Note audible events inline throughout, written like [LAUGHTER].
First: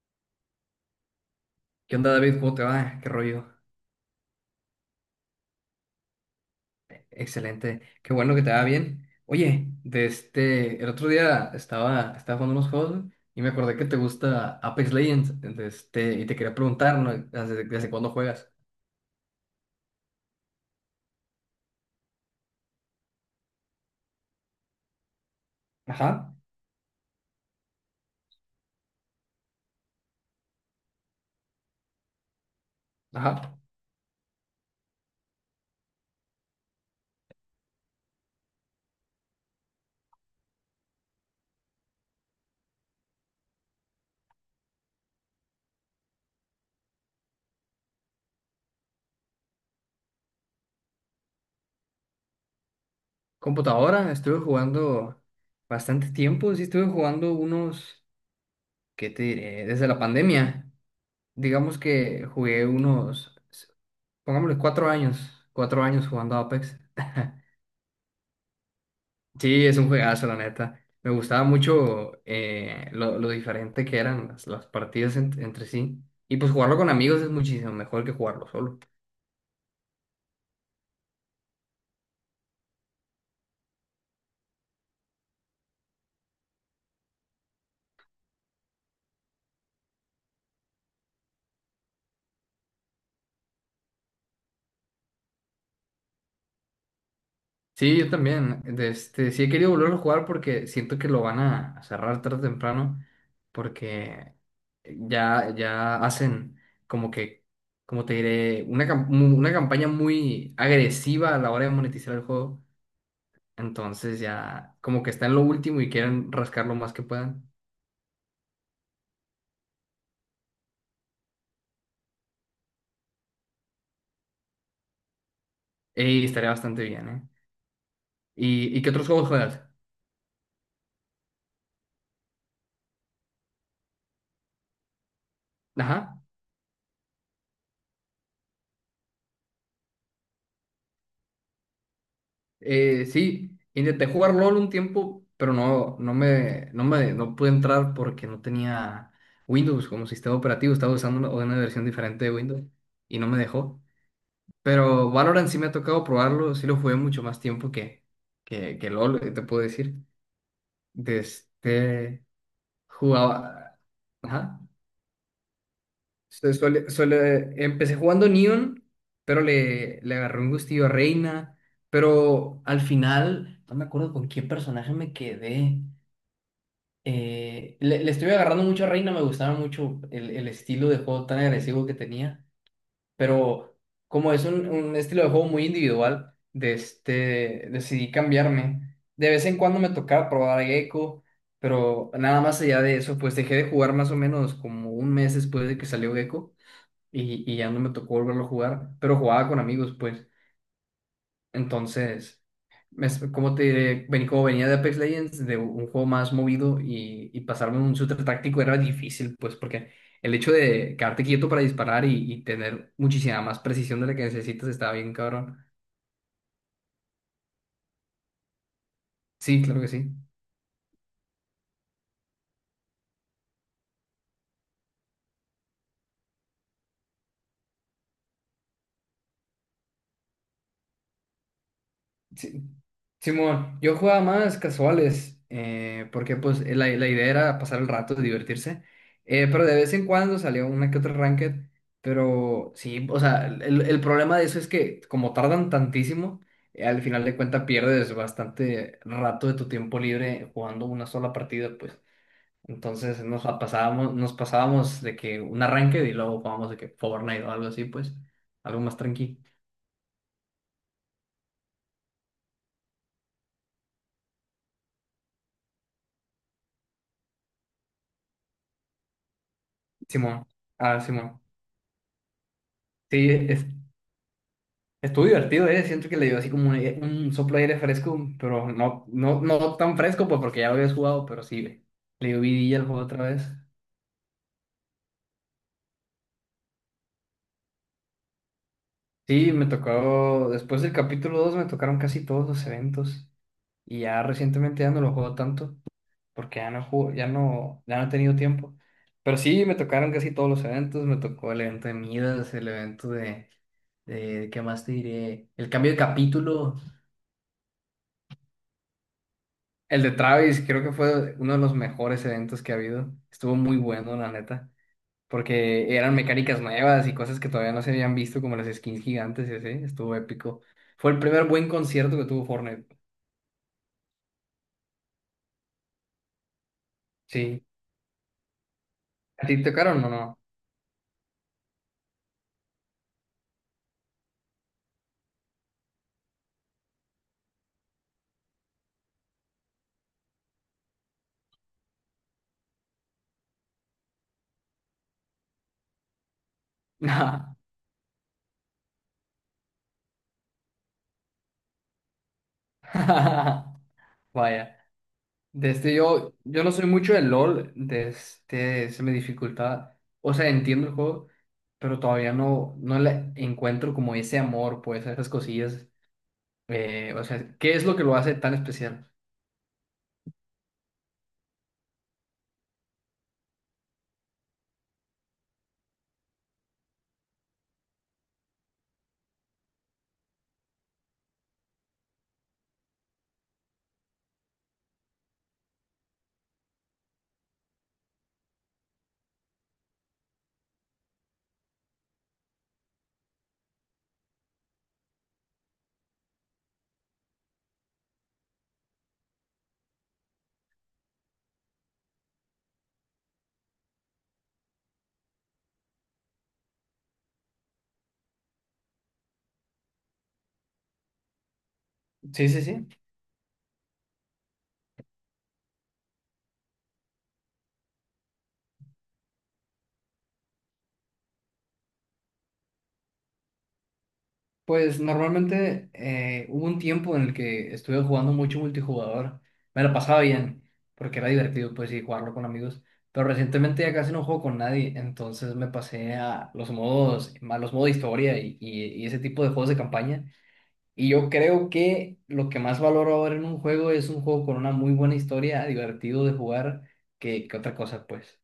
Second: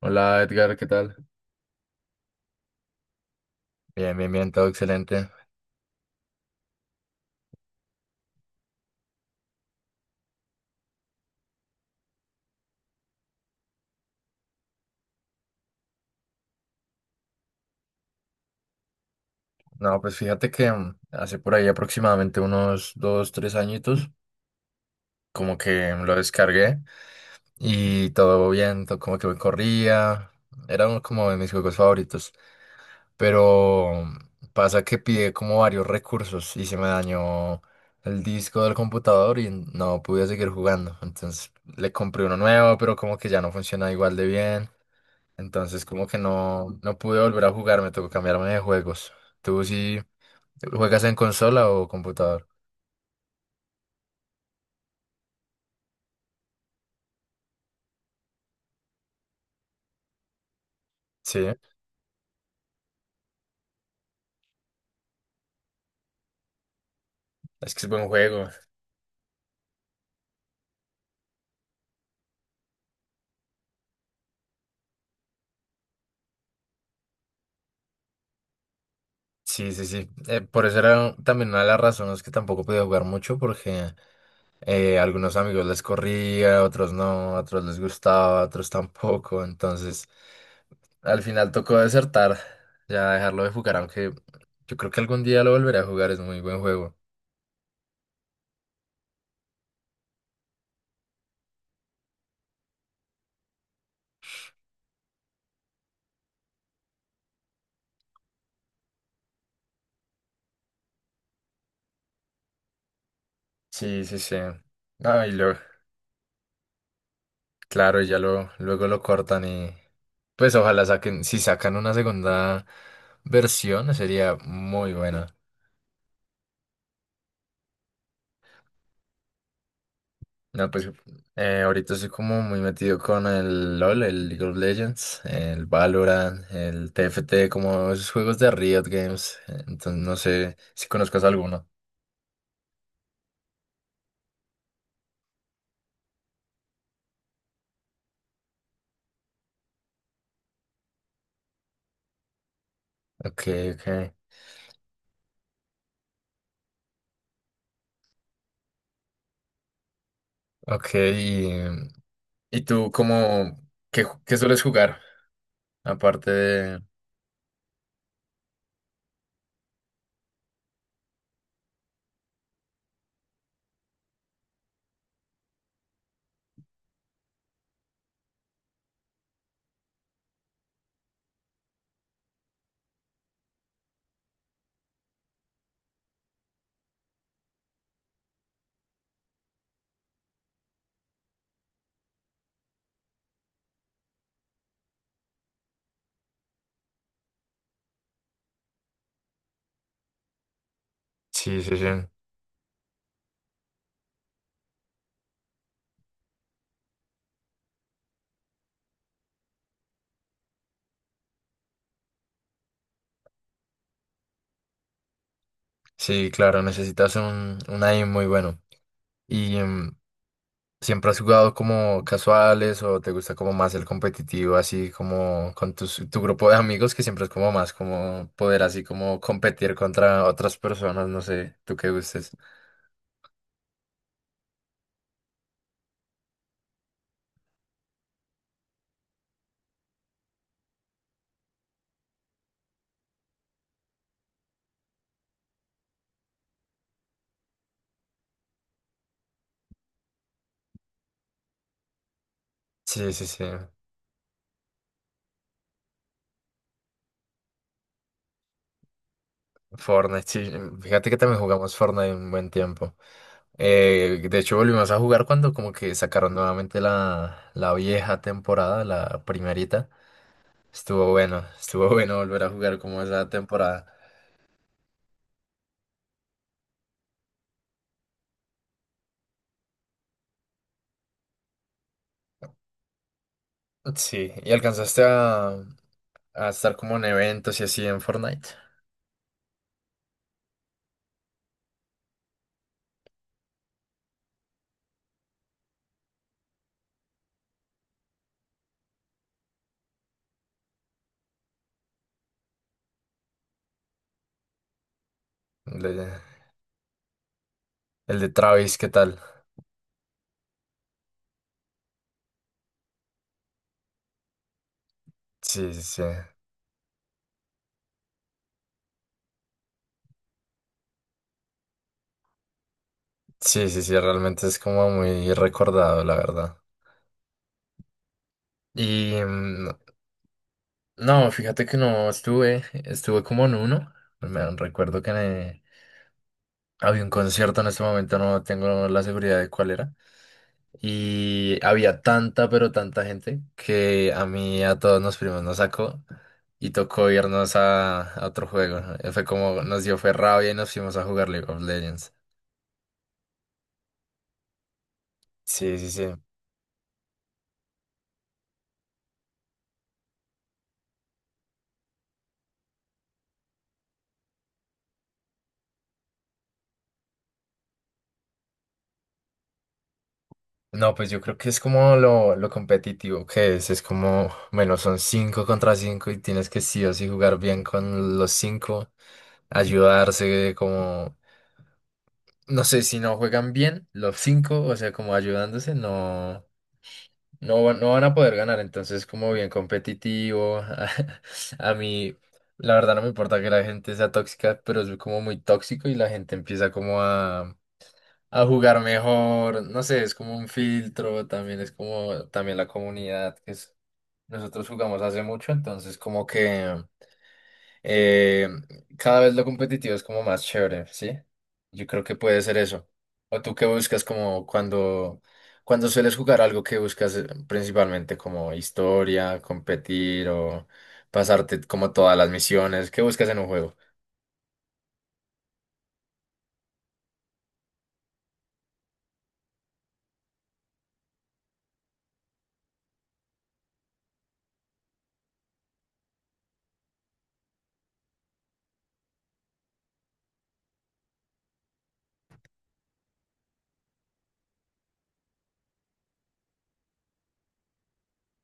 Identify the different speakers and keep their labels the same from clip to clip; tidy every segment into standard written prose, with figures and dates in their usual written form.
Speaker 1: Hola Edgar, ¿qué tal?
Speaker 2: ¿Qué onda, David? ¿Cómo te va? ¿Qué rollo?
Speaker 1: Bien, bien, bien, todo excelente.
Speaker 2: Excelente. Qué bueno que te va bien. Oye, el otro día estaba jugando unos juegos y me acordé que te gusta Apex Legends, y te quería preguntar, ¿no? ¿Desde cuándo juegas?
Speaker 1: No, pues fíjate que hace por ahí aproximadamente unos dos, tres añitos, como que lo
Speaker 2: Ajá,
Speaker 1: descargué y todo bien, todo como que me corría. Era uno como de mis juegos favoritos,
Speaker 2: ajá.
Speaker 1: pero pasa que pide como varios recursos y se me dañó el disco del computador y no pude seguir jugando. Entonces le compré uno nuevo, pero como que ya no funciona igual de bien. Entonces, como que no, no pude volver a jugar, me tocó cambiarme de juegos. ¿Tú sí juegas en consola o computador?
Speaker 2: Computadora, estuve jugando bastante tiempo, sí estuve jugando unos, ¿qué te diré? Desde la pandemia,
Speaker 1: Sí,
Speaker 2: digamos que jugué unos, pongámosle 4 años, 4 años jugando Apex. [LAUGHS]
Speaker 1: es que es buen juego.
Speaker 2: Sí, es un juegazo, la neta. Me gustaba mucho lo diferente que eran las partidas entre sí. Y pues jugarlo con amigos es muchísimo mejor que jugarlo solo.
Speaker 1: Sí, sí, sí. Por eso era también una de las razones que tampoco podía jugar mucho, porque a algunos amigos les corría, otros no, a otros les gustaba, a otros tampoco. Entonces, al final tocó desertar, ya dejarlo de jugar, aunque yo creo que algún día lo volveré a jugar, es muy buen juego.
Speaker 2: Sí, yo también. Sí he querido volverlo a jugar porque siento que lo van a cerrar tarde o temprano. Porque ya hacen como que, como te diré, una campaña muy agresiva a la hora de monetizar el juego.
Speaker 1: Sí, sí,
Speaker 2: Entonces
Speaker 1: sí.
Speaker 2: ya como que
Speaker 1: No,
Speaker 2: está
Speaker 1: y
Speaker 2: en lo
Speaker 1: luego,
Speaker 2: último y quieren rascar lo más que puedan.
Speaker 1: claro, y luego lo cortan y pues ojalá saquen, si sacan una segunda versión sería muy buena.
Speaker 2: Ey, estaría bastante bien, ¿eh? ¿Y qué otros juegos juegas?
Speaker 1: No, pues ahorita estoy como muy metido con el LOL, el League of Legends, el
Speaker 2: Ajá.
Speaker 1: Valorant, el TFT, como esos juegos de Riot Games. Entonces no sé si conozcas alguno.
Speaker 2: Sí, intenté jugar LOL un tiempo, pero no pude entrar porque no tenía Windows como sistema operativo. Estaba usando una versión diferente de Windows y no me
Speaker 1: Ok,
Speaker 2: dejó.
Speaker 1: ok.
Speaker 2: Pero Valorant sí me ha tocado probarlo. Sí lo jugué mucho más tiempo que LOL, te puedo decir.
Speaker 1: Ok, y,
Speaker 2: Desde
Speaker 1: y tú como,
Speaker 2: jugaba.
Speaker 1: ¿ qué
Speaker 2: Ajá.
Speaker 1: sueles jugar? Aparte de...
Speaker 2: Empecé jugando Neon, pero le agarré un gustillo a Reina. Pero al final, no me acuerdo con qué personaje me quedé. Le estoy agarrando mucho a Reina, me gustaba mucho el estilo de juego tan agresivo que tenía. Pero como es un estilo de juego muy individual, decidí cambiarme. De vez en cuando me tocaba probar a Gecko, pero nada más allá de eso, pues dejé de jugar más o menos como un mes después de que salió Gecko y ya no me tocó volverlo a jugar, pero jugaba con amigos, pues.
Speaker 1: Sí, sí, sí.
Speaker 2: Entonces, como ¿cómo te diré? Vení, como venía de Apex Legends, de un juego más movido y pasarme a un shooter táctico era difícil, pues, porque el hecho de quedarte quieto para disparar y tener muchísima más precisión de la que necesitas estaba bien, cabrón.
Speaker 1: Sí, claro, necesitas un aim muy bueno. ¿Y
Speaker 2: Sí, claro que sí.
Speaker 1: siempre has jugado como casuales o te gusta como más el competitivo, así como con tus, tu grupo de amigos, que siempre es como más como poder así como competir contra otras personas, no sé, tú qué gustes?
Speaker 2: Sí, Simón, yo jugaba más casuales, porque pues la idea era pasar el rato, divertirse, pero de vez en cuando salía una que otra ranked, pero sí, o sea, el problema de eso es que como tardan tantísimo, al final de cuentas pierdes bastante rato de tu tiempo libre jugando una sola partida, pues.
Speaker 1: Sí,
Speaker 2: Entonces
Speaker 1: sí, sí.
Speaker 2: nos pasábamos de que una ranked y luego jugábamos de que Fortnite o algo así, pues, algo más tranqui.
Speaker 1: Fortnite, sí. Fíjate que también jugamos Fortnite un buen tiempo. De hecho, volvimos a jugar cuando como que sacaron nuevamente la vieja temporada, la primerita.
Speaker 2: Simón, ah,
Speaker 1: Estuvo
Speaker 2: Simón.
Speaker 1: bueno, estuvo [LAUGHS] bueno volver a jugar como esa
Speaker 2: Sí,
Speaker 1: temporada.
Speaker 2: estuvo divertido, ¿eh? Siento que le dio así como un soplo de aire fresco, pero no tan fresco, pues porque ya lo habías jugado, pero sí, le dio vidilla al juego otra vez.
Speaker 1: Sí, ¿y alcanzaste a estar como en eventos y así en Fortnite?
Speaker 2: Sí, me tocó, después del capítulo 2 me tocaron casi todos los eventos y ya recientemente ya no lo juego tanto porque ya no juego, ya no, ya no he tenido tiempo. Pero sí, me tocaron casi todos los eventos, me tocó el evento de Midas, el evento de ¿qué más te diré? El
Speaker 1: El
Speaker 2: cambio de
Speaker 1: de,
Speaker 2: capítulo.
Speaker 1: el de Travis, ¿qué tal?
Speaker 2: El de Travis creo que fue uno de los mejores eventos que ha habido. Estuvo muy bueno, la neta,
Speaker 1: Sí, sí,
Speaker 2: porque
Speaker 1: sí.
Speaker 2: eran mecánicas nuevas y cosas que todavía no se habían visto, como las skins gigantes y así. Estuvo épico. Fue el primer buen concierto que tuvo Fortnite.
Speaker 1: Sí, sí, sí, realmente es como muy recordado, la verdad.
Speaker 2: Sí.
Speaker 1: Y
Speaker 2: ¿A ti te tocaron o no?
Speaker 1: no, fíjate que no estuve, estuve como en uno. Me recuerdo que había un concierto en este momento, no tengo la seguridad de cuál era. Y había tanta, pero tanta gente que a mí, y a todos los primos nos sacó y tocó irnos
Speaker 2: No.
Speaker 1: a otro juego. Fue como nos dio fue rabia y nos fuimos a jugar League of Legends.
Speaker 2: [LAUGHS] Vaya.
Speaker 1: Sí, sí, sí.
Speaker 2: Yo no soy mucho de LOL, desde se me dificulta. O sea, entiendo el juego, pero todavía no le encuentro como ese amor, pues, a esas cosillas. O sea, ¿qué es lo que lo hace tan especial?
Speaker 1: No, pues yo creo que es como lo competitivo que es. Es como, bueno, son cinco contra cinco y tienes que sí o sí jugar bien con los cinco, ayudarse, como, no sé, si no juegan bien los cinco, o sea, como ayudándose, no. No, no van a poder ganar, entonces como bien competitivo. [LAUGHS] A, mí, la verdad no me importa que la gente sea tóxica, pero es como muy tóxico y la gente empieza como a jugar mejor. No sé, es como un filtro, también es como también la comunidad nosotros jugamos hace mucho, entonces como que eh, cada vez lo competitivo es como más chévere, ¿sí? Yo creo que puede
Speaker 2: Sí,
Speaker 1: ser
Speaker 2: sí, sí.
Speaker 1: eso. ¿O tú qué buscas como cuando sueles jugar algo que buscas principalmente como historia, competir o pasarte como todas las misiones? ¿Qué buscas en un juego?
Speaker 2: Pues normalmente hubo un tiempo en el que estuve jugando mucho multijugador. Me lo pasaba bien, porque era divertido, pues, y jugarlo con amigos. Pero recientemente ya casi no juego con nadie, entonces me pasé a los modos de historia y ese tipo de juegos de campaña. Y yo creo que lo que más valoro ahora en un juego es un juego con una muy buena historia, divertido de jugar, que otra cosa, pues.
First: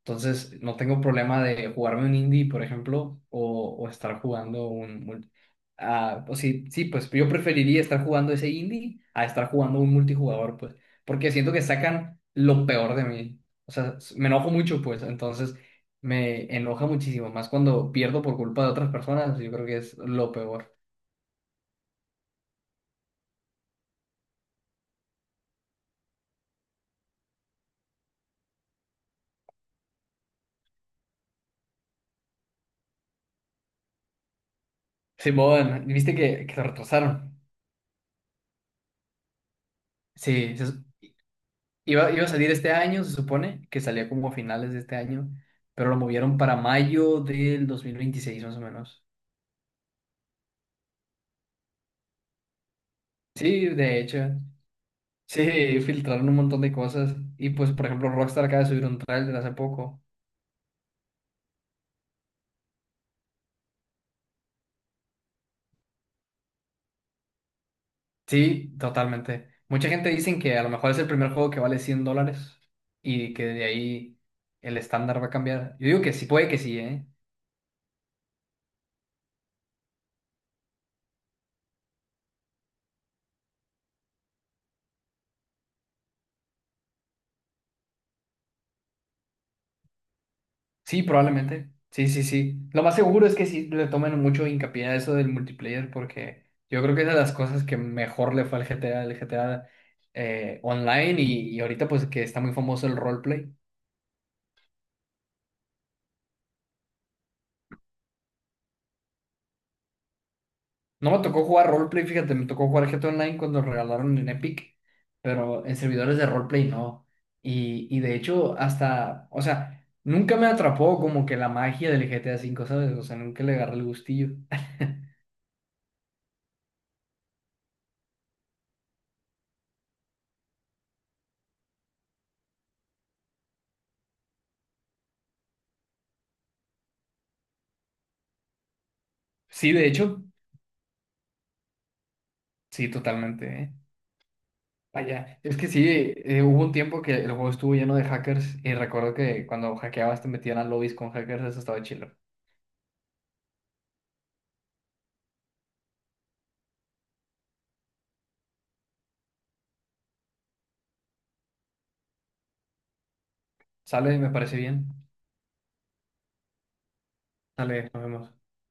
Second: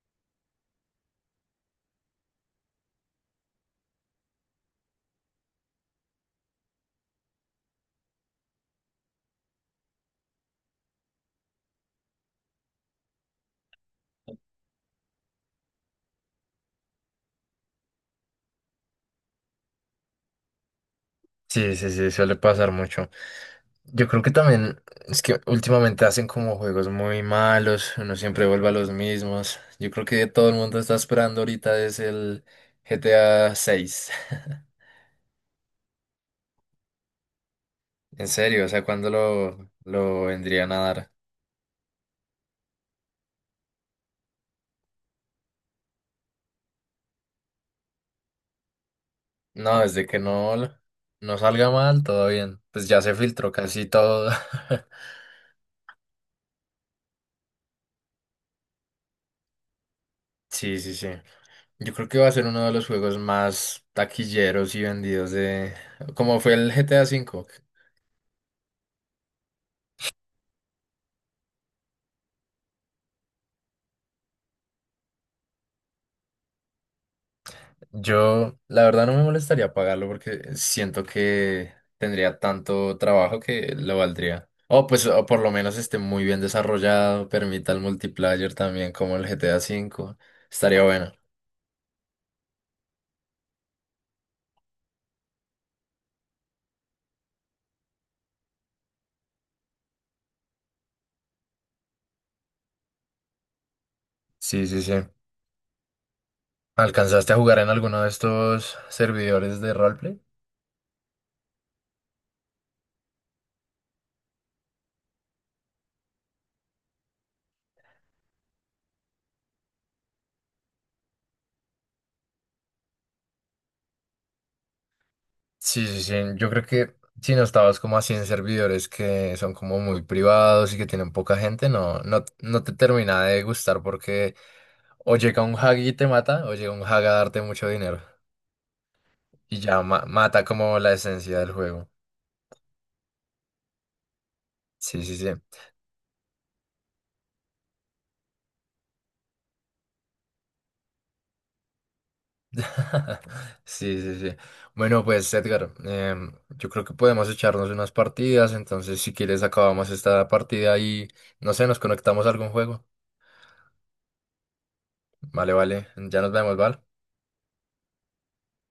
Speaker 2: Entonces, no tengo problema de jugarme un indie, por ejemplo, o estar jugando un... mul- ah, o sí, sí, pues yo preferiría estar jugando ese indie a estar jugando un multijugador, pues, porque siento que sacan lo peor de mí. O sea, me enojo mucho, pues, entonces me enoja muchísimo, más cuando pierdo por culpa de otras personas, yo creo que es lo peor.
Speaker 1: Sí, sí, sí, suele pasar mucho. Yo creo que también es que últimamente hacen como juegos muy malos, uno siempre vuelve a los mismos. Yo creo que todo el mundo está esperando ahorita es el GTA 6 [LAUGHS]
Speaker 2: Simón, ¿viste que se retrasaron?
Speaker 1: En serio, o sea, ¿cuándo lo
Speaker 2: Sí,
Speaker 1: vendrían a dar?
Speaker 2: iba a salir este año, se supone, que salía como a finales de este año, pero lo movieron para mayo del 2026 más o menos.
Speaker 1: No, desde que no, l- no salga mal, todo bien. Pues ya se filtró
Speaker 2: Sí,
Speaker 1: casi
Speaker 2: de
Speaker 1: todo.
Speaker 2: hecho. [LAUGHS]
Speaker 1: [LAUGHS]
Speaker 2: Sí, filtraron un montón de cosas. Y pues, por ejemplo, Rockstar acaba de subir un trailer hace poco.
Speaker 1: Sí, sí, sí. Yo creo que va a ser uno de los juegos más taquilleros y vendidos de... Como fue el GTA 5.
Speaker 2: Sí, totalmente. Mucha gente dicen que a lo mejor es el primer juego que vale $100 y que de ahí el estándar va a cambiar. Yo digo que sí, puede que sí, ¿eh?
Speaker 1: Yo, la verdad, no me molestaría pagarlo porque siento que tendría tanto trabajo que lo valdría. O pues, o por lo menos esté muy bien desarrollado, permita el multiplayer también como el GTA 5. Estaría
Speaker 2: Sí,
Speaker 1: bueno.
Speaker 2: probablemente. Sí, sí, sí. Lo más seguro es que sí le tomen mucho hincapié a eso del multiplayer porque yo creo que es de las cosas que mejor le fue al GTA, el GTA Online y ahorita pues que está muy famoso el roleplay.
Speaker 1: Sí, sí, sí. ¿Alcanzaste a jugar en alguno de estos servidores de roleplay?
Speaker 2: No me tocó jugar roleplay, fíjate, me tocó jugar GTA Online cuando lo regalaron en Epic, pero en servidores de roleplay no. Y de hecho hasta, o sea, nunca me atrapó como que la magia del GTA 5, ¿sabes? O sea, nunca le agarré el gustillo. [LAUGHS]
Speaker 1: Sí, sí, sí. Yo creo que si no estabas como así en servidores que son como muy privados y que tienen poca gente, no, no, no te termina de gustar porque o llega un hag y te mata, o llega un hag a darte mucho dinero y
Speaker 2: Sí,
Speaker 1: ya
Speaker 2: de hecho,
Speaker 1: mata como la esencia del juego.
Speaker 2: sí, totalmente, ¿eh?
Speaker 1: Sí, sí, sí.
Speaker 2: Vaya, es que sí, hubo un tiempo que el juego estuvo lleno de hackers y recuerdo que cuando hackeabas te metían a lobbies con hackers, eso estaba chido.
Speaker 1: [LAUGHS] Sí, sí, sí. Bueno, pues Edgar, yo creo que podemos echarnos unas partidas, entonces si quieres acabamos esta partida y no sé, nos conectamos a algún juego.
Speaker 2: Sale, me parece bien.
Speaker 1: Vale, vale, ya nos vemos, ¿vale?
Speaker 2: Sale, nos vemos.